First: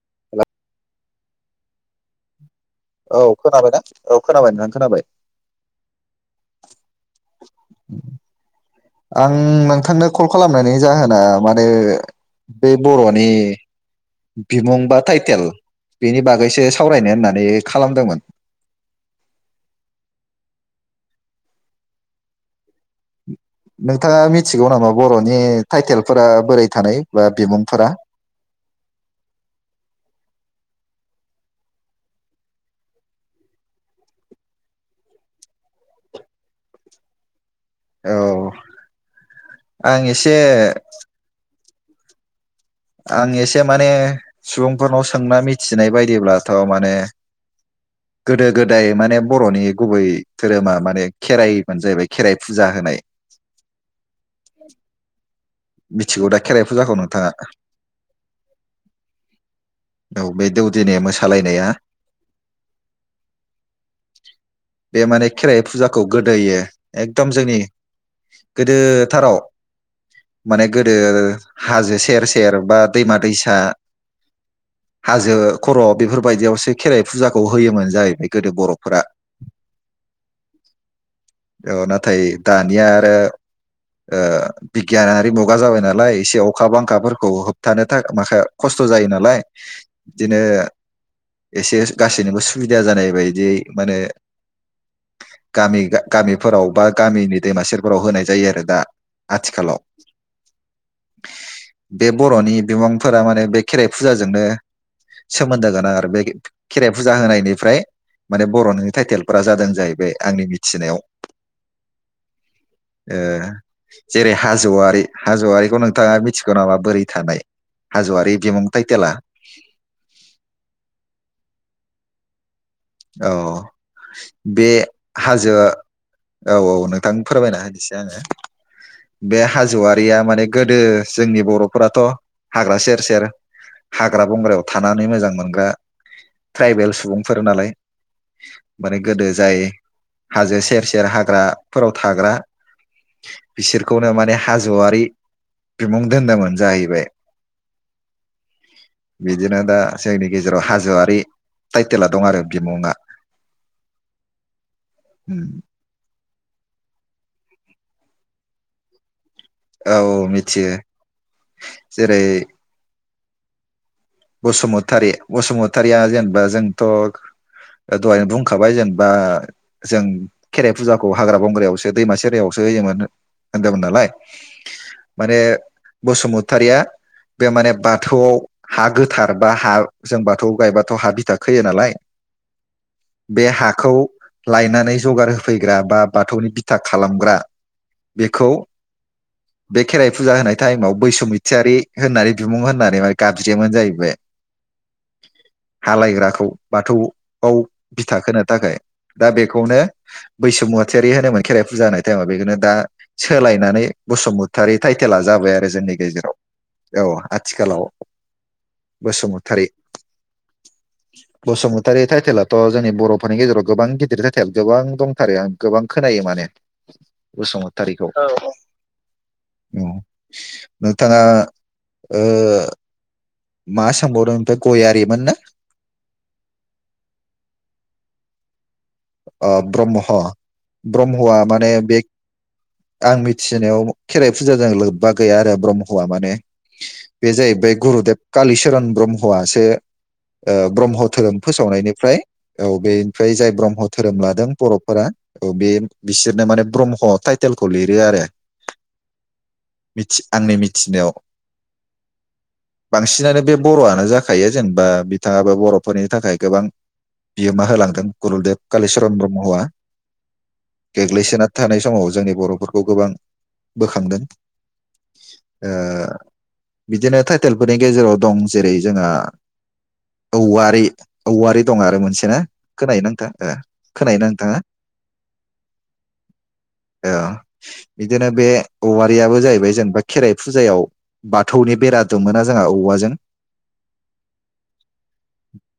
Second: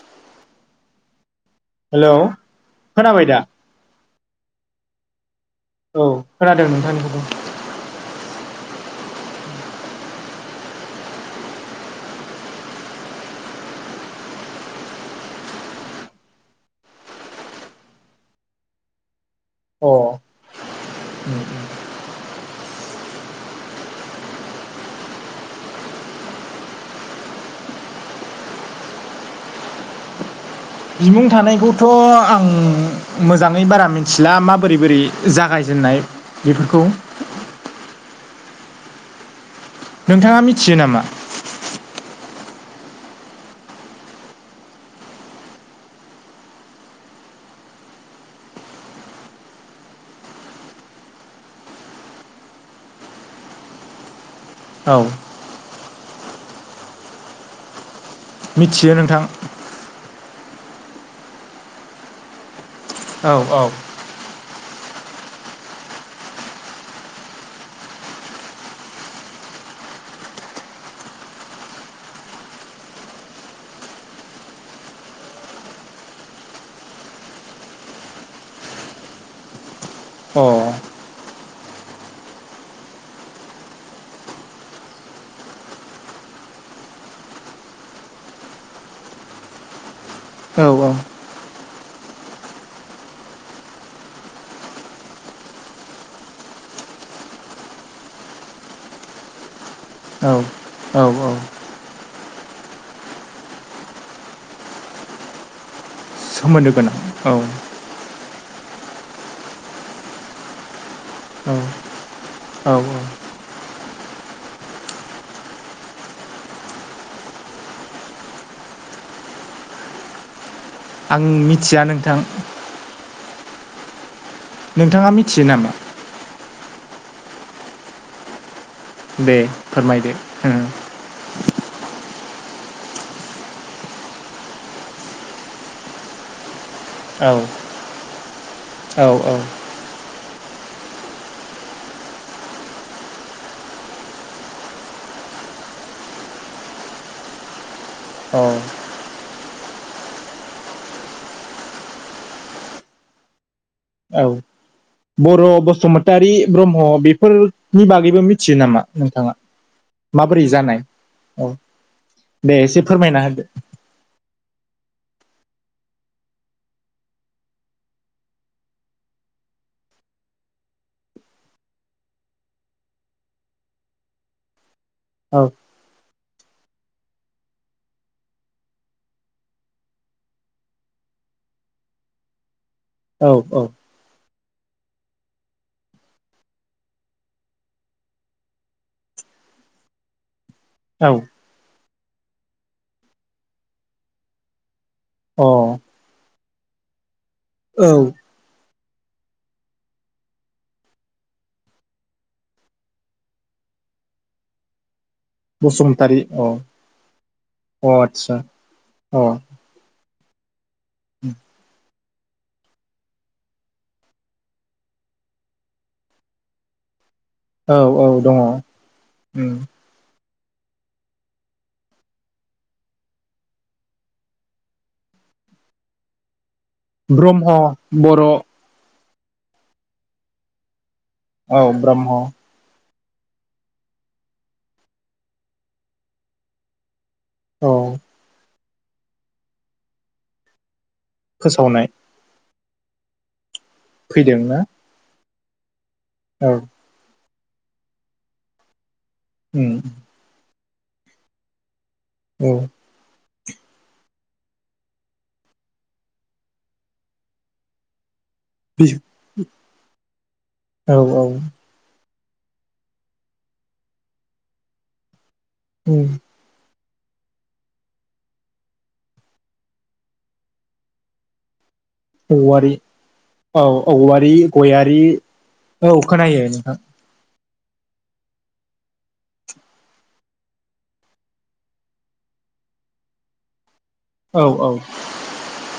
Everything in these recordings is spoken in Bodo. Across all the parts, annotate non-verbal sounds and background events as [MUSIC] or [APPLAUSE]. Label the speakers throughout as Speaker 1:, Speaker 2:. Speaker 1: [UNINTELLIGIBLE]
Speaker 2: हेलौ
Speaker 1: औ
Speaker 2: खोनाबाय दा
Speaker 1: खोनाबायना औ खोनाबाय नोंथां खोनाबाय
Speaker 2: औ खोनादों नोंथांनिखौ
Speaker 1: [UNINTELLIGIBLE] आं नोंथांनो कल खालामनायनि जाहोना माने बे बर'नि बिमुं बा टाइटेल बेनि बागैसो सावरायनो होननानै खालामदोंमोन
Speaker 2: अ [INAUDIBLE]
Speaker 1: नोंथाङा मिथिगौ नामा बरनि टाइटेलफोरा बोरै थानाय बा बिमुंफोरा
Speaker 2: बिमुं थानायखौथ‌ आं मोजांङै बारा मिथिला माबोरै बोरै जागायजेननाय बेफोरखौ
Speaker 1: औ आं एसे
Speaker 2: नोंथांङा मिथियो नामा
Speaker 1: आं एसे माने सुबुंफोरनाव सोंना मिथिनाय बायदिब्लाथ माने गोदो गोदाय माने बर'नि गुबै धोरोमा माने खेराइ जाहैबाय खेराइ फुजा होनाय
Speaker 2: औ
Speaker 1: मिथिगौ दा खेराइ फुजाखौ नोंथाङा
Speaker 2: मिथियो नोंथां
Speaker 1: औ बे दौदिनि मोसालायनाया
Speaker 2: औ औ
Speaker 1: बे माने खेराइ फुजाखौ गोदोयो एकदम जोंनि गोदोथाराव माने गोदो हाजो सेर सेर बा दैमा दैसा हाजो खर बेफोरबायदियावसो खेराइ फुजाखौ होयोमोन जाहैबाय गोदो बर'फोरा
Speaker 2: औ
Speaker 1: औ नाथाय दानिया आरो बिगियानारि मुगा जाबाय नालाय एसे अखा बांखाफोरखौ होबथानो थाखाय माखा खस्थ जायो नालाय बिदिनो
Speaker 2: औ औ
Speaker 1: एसे गासैनिबो सुबिदा जानाय बायदि माने गामि गामिफोराव बा गामिनि दैमा सेरफोराव होनाय जायो आरो दा आथिखालाव
Speaker 2: औ औ औ
Speaker 1: बे बरनि बिमांफोरा माने बे खेराइ फुजाजोंनो सोमोन्दो गोनां आरो बे
Speaker 2: सोमोन्दो
Speaker 1: खेराइ
Speaker 2: गोनां
Speaker 1: फुजा
Speaker 2: औ
Speaker 1: होनायनिफ्राय माने बर'‌ टाइटेलफोरा जादों जाहैबाय आंनि मिथिनायाव [INAUDIBLE] ओ
Speaker 2: औ औ
Speaker 1: जेरै हाजवारि हाज'वारिखौ नोंथाङा मिथिगौ नामा बोरै थानाय हाजवारि बिमुं टाइटेला?
Speaker 2: आं मिथिया नोंथां
Speaker 1: औ बे
Speaker 2: नोंथाङा मिथियो
Speaker 1: हाजो
Speaker 2: नामा
Speaker 1: औ औ नों थां फोरमायना होनिसै आंङो
Speaker 2: दे
Speaker 1: बे
Speaker 2: फोरमायदो
Speaker 1: हाजवारिया माने
Speaker 2: उम
Speaker 1: गोदो जोंनि बर' फोराथ‌हाग्रा सेर सेर हाग्रा बंग्रायाव थानानै मोजां मोनग्रा ट्राइबेल
Speaker 2: औ
Speaker 1: सुबुंफोर नालाय माने
Speaker 2: औ
Speaker 1: गोदो जाय हाजो सेर सेर हाग्राफोराव थाग्रा बिसोरखौनो माने हाज'वारि बिमुं दोनदोंमोन जाहैबाय
Speaker 2: औ
Speaker 1: बिदिनो दा जोंनि गेजेराव हाज'वारि टाइटेला दं आरो बिमुङा
Speaker 2: औ बर' बसुमतारि ब्रह्म बेफोर नि बागैबो मिथियो नामा नोंथाङा?
Speaker 1: औ
Speaker 2: माबोरै
Speaker 1: मिथियो
Speaker 2: जानाय औ दे एसे फोरमायना होदो।
Speaker 1: बसुमतारि बसुमतारिया जेनेबा जोंथ' ओ दहायनो बुंखाबाय जेनेबा जों खेराइ फुजाखौ हाग्रा बंग्रायावसो दैमा सेरायावसो होयोमोन होनदोंमोन नालाय [INAUDIBLE] माने बसुमतारिया बे माने बाथौआव हा गोथार बा हा जों बाथौ गायबाथ' हा बिथा खोयो नालाय
Speaker 2: औ
Speaker 1: बे
Speaker 2: औ
Speaker 1: हाखौ लायनानै जगार होफैग्रा बा बाथौनि बिथा खालामग्रा बेखौ बे खेराइ फुजा होनाय टाइमाव
Speaker 2: औ
Speaker 1: बैसुमैथियारि होननानै बिमुं होननानै माने गाबज्रियोमोन जाहैबाय।
Speaker 2: औ
Speaker 1: हा लायग्राखौ। बाथौ खौ
Speaker 2: अ औ
Speaker 1: बिथा खोनो थाखाय दा बेखौनो बैसुमतियारि होनोमोन खेराइ फुजा होनाय टाइमाव बेखौनो दा सोलायनानै बसुमतारि टाइ टेला जाबाय आरो जोंनि
Speaker 2: बसुमतारी अ
Speaker 1: गेजेराव औ आथिखालाव
Speaker 2: अ आदसा अ
Speaker 1: बुसुमतारि। बसुमुत तारि टाइटेलाथ' जोंनि बर'फोरनि गेजेराव गोबां गिदिर टाइटेल गोबां दंथारो आं गोबां खोनायो माने। बसुमतारिखौ औ औ
Speaker 2: उम
Speaker 1: नोंथाङा ओ मा सोंबावदोंथाय गयारिमोन नो?
Speaker 2: ब्रह्म बर'
Speaker 1: इ ब्रह्म ब्रह्मआ
Speaker 2: औ
Speaker 1: माने बे
Speaker 2: ब्रह्म
Speaker 1: आं मिथिनायाव खेराइ फुजाजों लोब्बा गैया आरो ब्रह्मआ माने बे
Speaker 2: औ
Speaker 1: जाहैबाय गुरुदेब कालिश सन ब्रह्मासो ओ ब्रह्म धोरोम
Speaker 2: फोसावनाय
Speaker 1: फोसावनायनिफ्राय औ बेनिफ्राय जाय ब्रह्म धोरोम लादों
Speaker 2: फैदोंना
Speaker 1: बर'फोरा औ बे बिसोरनो
Speaker 2: औ
Speaker 1: माने ब्रह्म ताय हटेलखौ लिरो आरो
Speaker 2: उम
Speaker 1: मिथि आंनि मिथि मिथिनायाव
Speaker 2: औ
Speaker 1: बांसिन आनो बे बर'आनो जाखायो जेनेबा बिथाङाबो बर'फोरनि थाखाय गोबां बिहोमा होलांदों गुरुदेव कालिचरन ब्रह्मआ
Speaker 2: औ औ
Speaker 1: गोग्लैसोना थानाय समाव जोंनि बर'फोरखौ गोबां बोखांदों। ओ
Speaker 2: उम
Speaker 1: बिदिनो टाइटेलफोरनि गेजेराव दं जेरै जोंहा औवारि औवारि दं आरो मोनसेना
Speaker 2: औवारि
Speaker 1: खोनायो ना नोंथा
Speaker 2: औ
Speaker 1: ओ खोनायोना
Speaker 2: औवारि
Speaker 1: नोंथाङा
Speaker 2: गयारि औ खोनायो नोंथां।
Speaker 1: ओ बिदिनो बे औवारियाबो जाहैबाय जेनेबा खेराइ फुजायाव बाथौनि बेरा दुमोना जोंहा औवाजों
Speaker 2: औ औ।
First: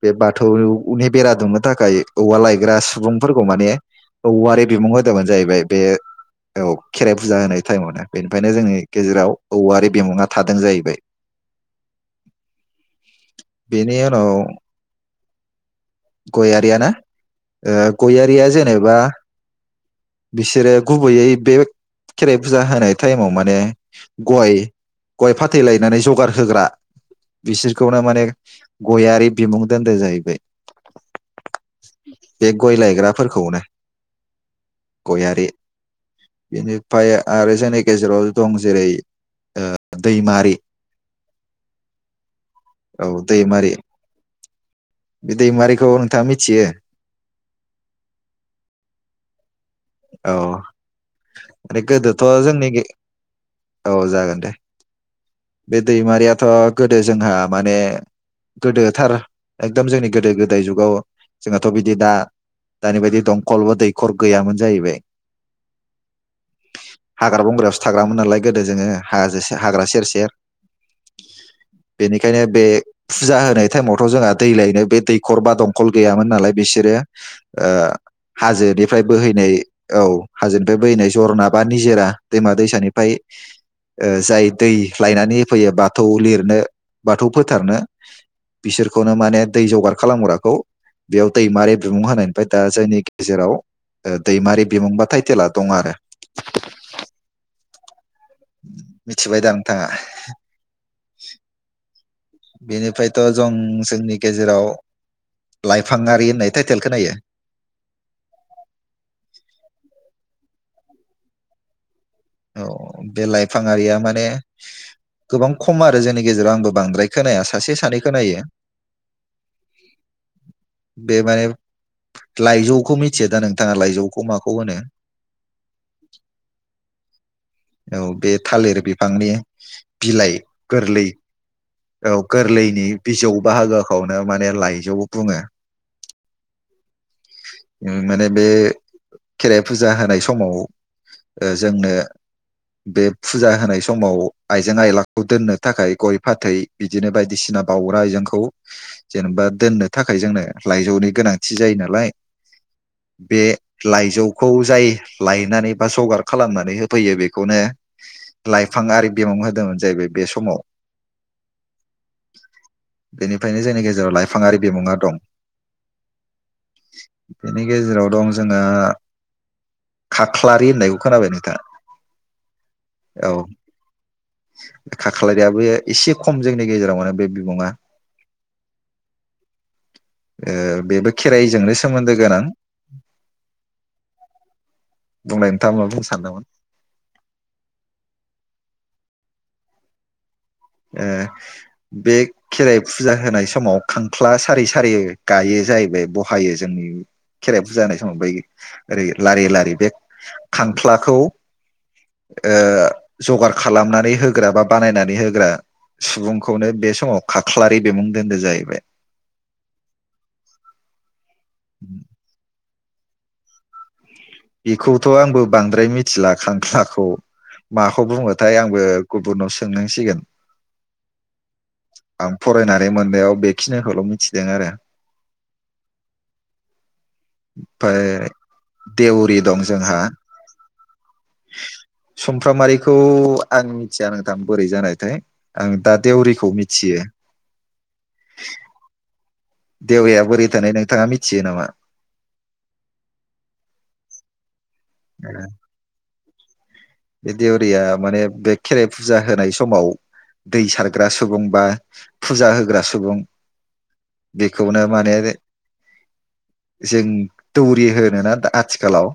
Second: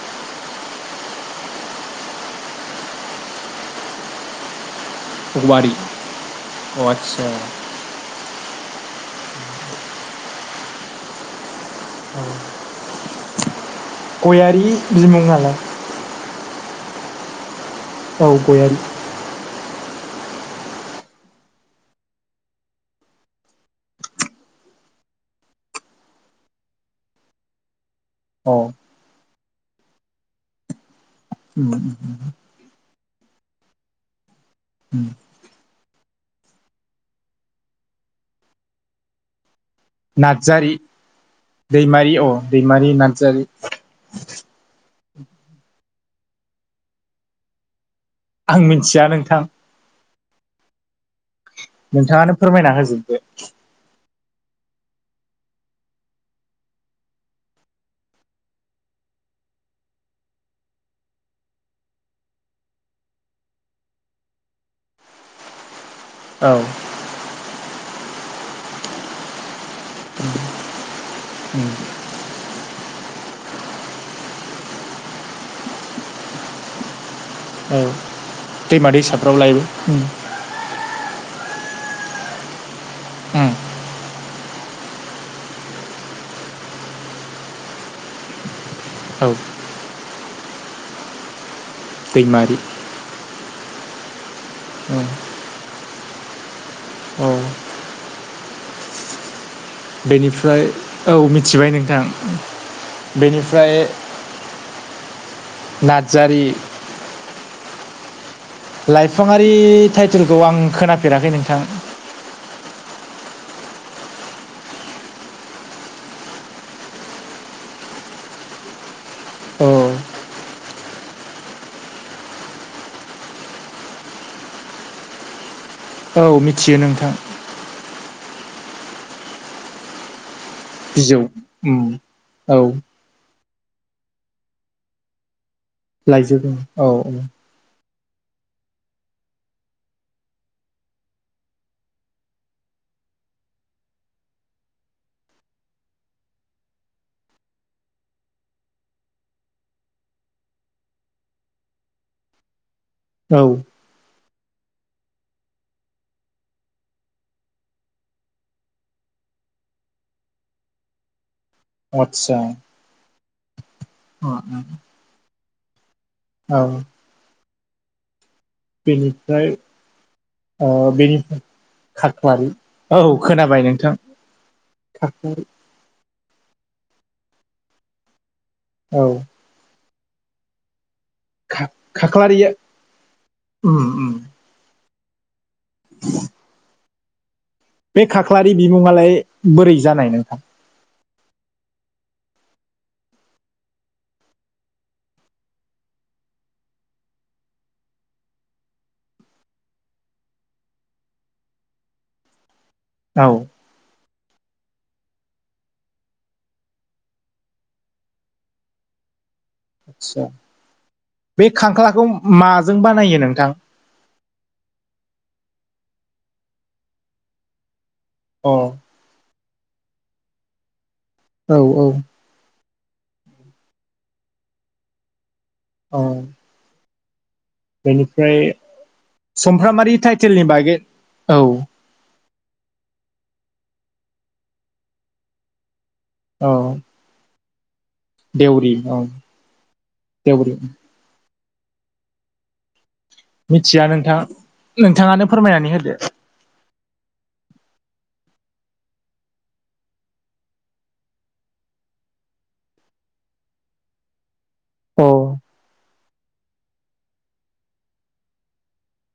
Speaker 1: बे बाथौनि बेरा दुमनो थाखाय औवा लाय बेरा सुबुंफोरखौ माने औवारी बिमुं हो गोदामानो जाहैबाय
Speaker 2: औवारि
Speaker 1: बे औ
Speaker 2: अ
Speaker 1: खेराइ
Speaker 2: आदसा
Speaker 1: फुजा होनाय टाइमावनो बेनो ओमखायनो जोंनि गेजेराव औवारि बिमुङा थादों जाहैबाय। बेनि
Speaker 2: गयारि बिमुङा द
Speaker 1: गयारियाना ओ
Speaker 2: औ
Speaker 1: गयारिया
Speaker 2: गयारि
Speaker 1: जेनेबा बिसोरो गुबैयै बे खेराइ फुजा होनाय टाइमाव माने गय गय फाथैलायनानै जगार होग्रा बिसोर खौ हायमाने
Speaker 2: अ
Speaker 1: गयारि बिमुं दोनदो जाहैबाय
Speaker 2: उम
Speaker 1: बे गयलायग्रा फोरखौनो
Speaker 2: उम
Speaker 1: गयारि बेनिफ्राय आरो जोंनि गेजेराव दं जेरै ओ
Speaker 2: नार्जारि दैमारि अ दैमारि
Speaker 1: औ
Speaker 2: नार्जारि
Speaker 1: बि दैमारिखौ नोंथाङा मिथियो
Speaker 2: आं मिथिया नोंथां
Speaker 1: औ माने गोदोथ'
Speaker 2: नोंथाङानो
Speaker 1: जोंनि
Speaker 2: फोरमायना होजोबदो
Speaker 1: औ जागोन बे दैमारियाथ गोदो जोंहा माने गोदोथार एकदम जोंनि गोदो गोदाय जुगाव जोंहाथ बिदि दा दानि बायदि दंखल बा दैखर गैयामोन जाहैबाय
Speaker 2: औ
Speaker 1: हाग्रा बंग्रासो थाग्रामोन नालाय गोदो जोङो हाजो हाग्रा सेर सेर
Speaker 2: उम
Speaker 1: बेनिखायनो बे फुजा होनाय टाइमावथ जोंहा दै लायनो बे दैखर बा दंखल गैयामोन नालाय बिसोरो ओ
Speaker 2: औ दैमा
Speaker 1: हाजोनिफ्राय बोहै
Speaker 2: दैसाफ्राव
Speaker 1: दै
Speaker 2: लायबो उम
Speaker 1: औ हाजोनिफ्राय बोैनाय जरना बा निजेरा दैमा दैसानि फाय
Speaker 2: उम
Speaker 1: जाय दै लायनानै होफैयो बाथौ लिरनो बाथौ फोथारनो बिसोरखौनो
Speaker 2: औ
Speaker 1: माने दै जगार खालामग्राखौ बेयाव दैमारि बिमुं हानायनिफ्राय
Speaker 2: दैमारि
Speaker 1: दा जोंनि गेजेराव ओ दैमारि
Speaker 2: उम
Speaker 1: बिमुंबा थटाइटेला दं आरो
Speaker 2: औ
Speaker 1: मिथिबाय दां नोंथाङा
Speaker 2: बेनिफ्राय औ मिथिबाय नोंथां
Speaker 1: बेनिफ्रायथ जों
Speaker 2: बेनिफ्राय
Speaker 1: जोंनि गेजेराव लाइफाङि
Speaker 2: नार्जारि
Speaker 1: होननाय टाइटेलखौ नायो
Speaker 2: लाइफाङारि टाइटेलखौ आं खोनाफेराखै नोंथां
Speaker 1: औ बे लाइफांङारिया माने गोबां खम आरो जोंनि गेजेराव आंबो बांद्राय खोनाया सासे सानै खोनायो
Speaker 2: औ
Speaker 1: बे माने लाइजौखौ मिथियो दा नोंथाङा लाइजौखौ माखौ होनो
Speaker 2: औ मिथियो नोंथां
Speaker 1: औ बे थालिर बिफांनि बिलाइ गोरलै
Speaker 2: बिजौ उम
Speaker 1: औ गोरलैनि बिजौ बाहागोखौनो माने लाइजौबो बुङो
Speaker 2: लाजौ दों औ औ
Speaker 1: उम माने बे खेराइ फुजा होनाय समाव ओ जोंनो बे फुजा होनाय समाव आइजें आयलाखौ दोननो थाखाय गय फाथै बिदिनो बायदिसिना बाउग्रा आइजेंखौ जेनेबा दोननो थाखाय जोंनो लाइजौनि गोनांथि जायो नालाय बे
Speaker 2: औ
Speaker 1: लाइजौ- खौ जाय लायनानै बा जगार खालामनानै होफैयो बेखौनो लाइफां आरि बिमां होदोंमोन जाहैबाय बे समाव
Speaker 2: आतसा
Speaker 1: बेनिफ्रायनो जोंनि गेजेराव लाइफाङारि बिमुङा दं
Speaker 2: औ
Speaker 1: बेनि गेजेराव दं- जोंना खाख्लारि
Speaker 2: ओ
Speaker 1: होननाय उ
Speaker 2: बेनिफ्राय खाख्लारि औ खोनाबाय नोंथां खाख्लारि
Speaker 1: खाख्लारियाबो एसे खम जोंनि गेजेराव मोनो बे बिबङा
Speaker 2: औ
Speaker 1: ए बेबो- खेराइजोंनो सोमोन्दो गोनां
Speaker 2: खाख्लारिया उम उम
Speaker 1: बुंनाय नों- थांआ मा बुंनो सानदोंमोन
Speaker 2: बे खाख्लारि बिमुङालाय बोरै जानाय नोंथां
Speaker 1: ओ बे खेराइ फुजा होनाय समाव खांख्ला सारि सारि गायो जाहैबाय बहायो जोंनि खेराइ फुजा होनाय समाव बै ओरै लारि लारि बे खांख्लाखौ ओ
Speaker 2: औ
Speaker 1: जगार खालामनानै हो- ग्रा बा बानायनानै होग्रा सुबुंखौनो बे समाव खाख्लारि बिमुं दोन्दो जाहैबाय
Speaker 2: आच्छा बे खांख्लाखौ मा- जों बानायो नोंथां?
Speaker 1: बेखौथ' आंबो बांद्राय मिथिला खांख्लाखौ माखौ बुङोथाय
Speaker 2: अ
Speaker 1: आंबो गुबुनावस- सोंनांसिगोन
Speaker 2: औ औ
Speaker 1: बै मोननायाव बेखिनिखौल' मिथिदों आरो
Speaker 2: औ
Speaker 1: ओमफ्राय
Speaker 2: बेनिफ्राय
Speaker 1: देउरि दं
Speaker 2: समफ्रामारि
Speaker 1: जोंहा
Speaker 2: टाइटेलनि बागै औ
Speaker 1: सुमफ्रामारिखौ आं मिथिया नोंथां बोरै जानायथाय आं दा देउरिखौ
Speaker 2: औ
Speaker 1: मिथियो
Speaker 2: देउरि अ
Speaker 1: देवरिया बोरै थानाय नोंथाङा मि थियो नामा
Speaker 2: मिथिया नोंथां नोंथाङानो फोरमायनानै होदो
Speaker 1: बे देवरिया माने बे खेराइ फुजा होनाय समाव दै सारग्रा सुबुं बा फुजा होग्रा सुबुं बेखौनो माने
Speaker 2: औ
Speaker 1: जों दौरि होनोना आथिखालाव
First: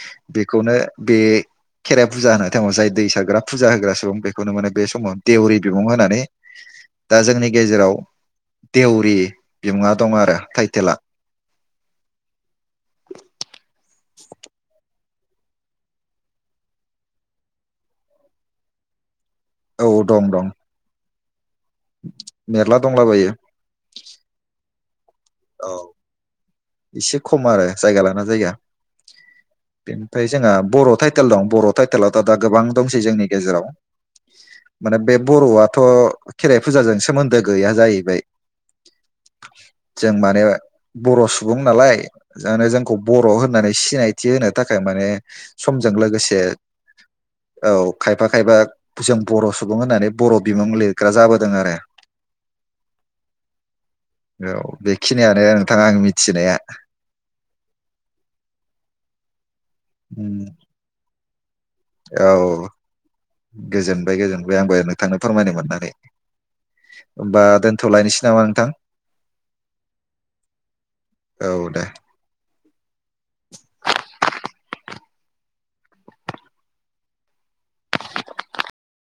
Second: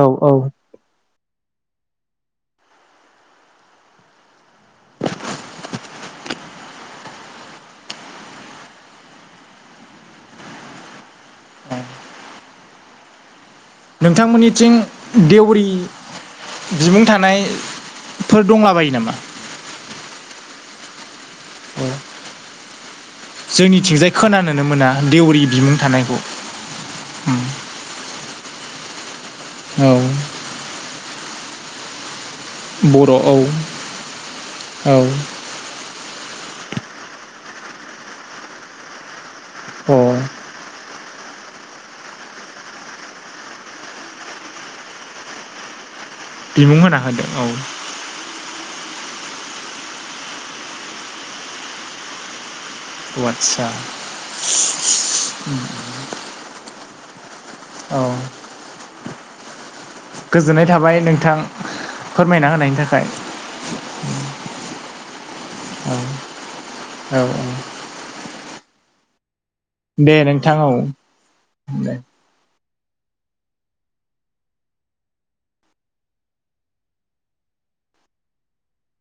Speaker 2: औ औ
Speaker 1: बेखौनो बे खेराइ फुजा होनाय टाइमाव जाय दै सारग्रा फुजा होग्रा सुबुं बेखौनो मानो बे समाव देउरि बिमुं होनानै दा जोंनि गेजेराव देवरि बिमुङा दं आरो टाइटेला
Speaker 2: नोंथांमोननिथिं देवरि बिमुं थानायफोर दंलाबायो नामा
Speaker 1: औ दं दं
Speaker 2: औ
Speaker 1: मेरला दंलाबायो।
Speaker 2: जोंनिथिंजाय खोनानोनो मोना देवरि
Speaker 1: औ
Speaker 2: बिमुं थानायखौ
Speaker 1: एसे
Speaker 2: उम
Speaker 1: खम आरो जायगा लाना जायगा
Speaker 2: औ
Speaker 1: बेनिफ्राय जोंहा बर' थाइ तेल दं बर' टाइटेला दा गोबां दंसै
Speaker 2: बर'
Speaker 1: जोंनि
Speaker 2: औ
Speaker 1: गेजेराव
Speaker 2: औ
Speaker 1: माने बे बर'आथ' खेराइ फुजाजों सोमोन्दो गैया जाहैबाय।
Speaker 2: अ
Speaker 1: जों माने बर' सुबुं नालाय जानो जोंखौ बर' होननानै सिनायथि होनो थाखाय माने सम जों लोगोसे
Speaker 2: बिमुं होना होदों
Speaker 1: औ खायफा खायफा जों बर' सुबुं होननानै बर' बिमुं लिरग्रा जाबोदों आरो।
Speaker 2: औ आदसा
Speaker 1: औ बेखिनियानो नोंथाङा आं मि
Speaker 2: औ।
Speaker 1: उम
Speaker 2: गोजोननाय थाबाय नोंथां
Speaker 1: औ
Speaker 2: फोरमायना होनायनि थाखाय
Speaker 1: गोजोनबाय गोजोनबाय आंबो। नोंथांनो फोरमायनो मोननानै
Speaker 2: औ औ
Speaker 1: होमबा दोनथ'लायनोसै नामा नों थां।
Speaker 2: दे नोंथां औ दे।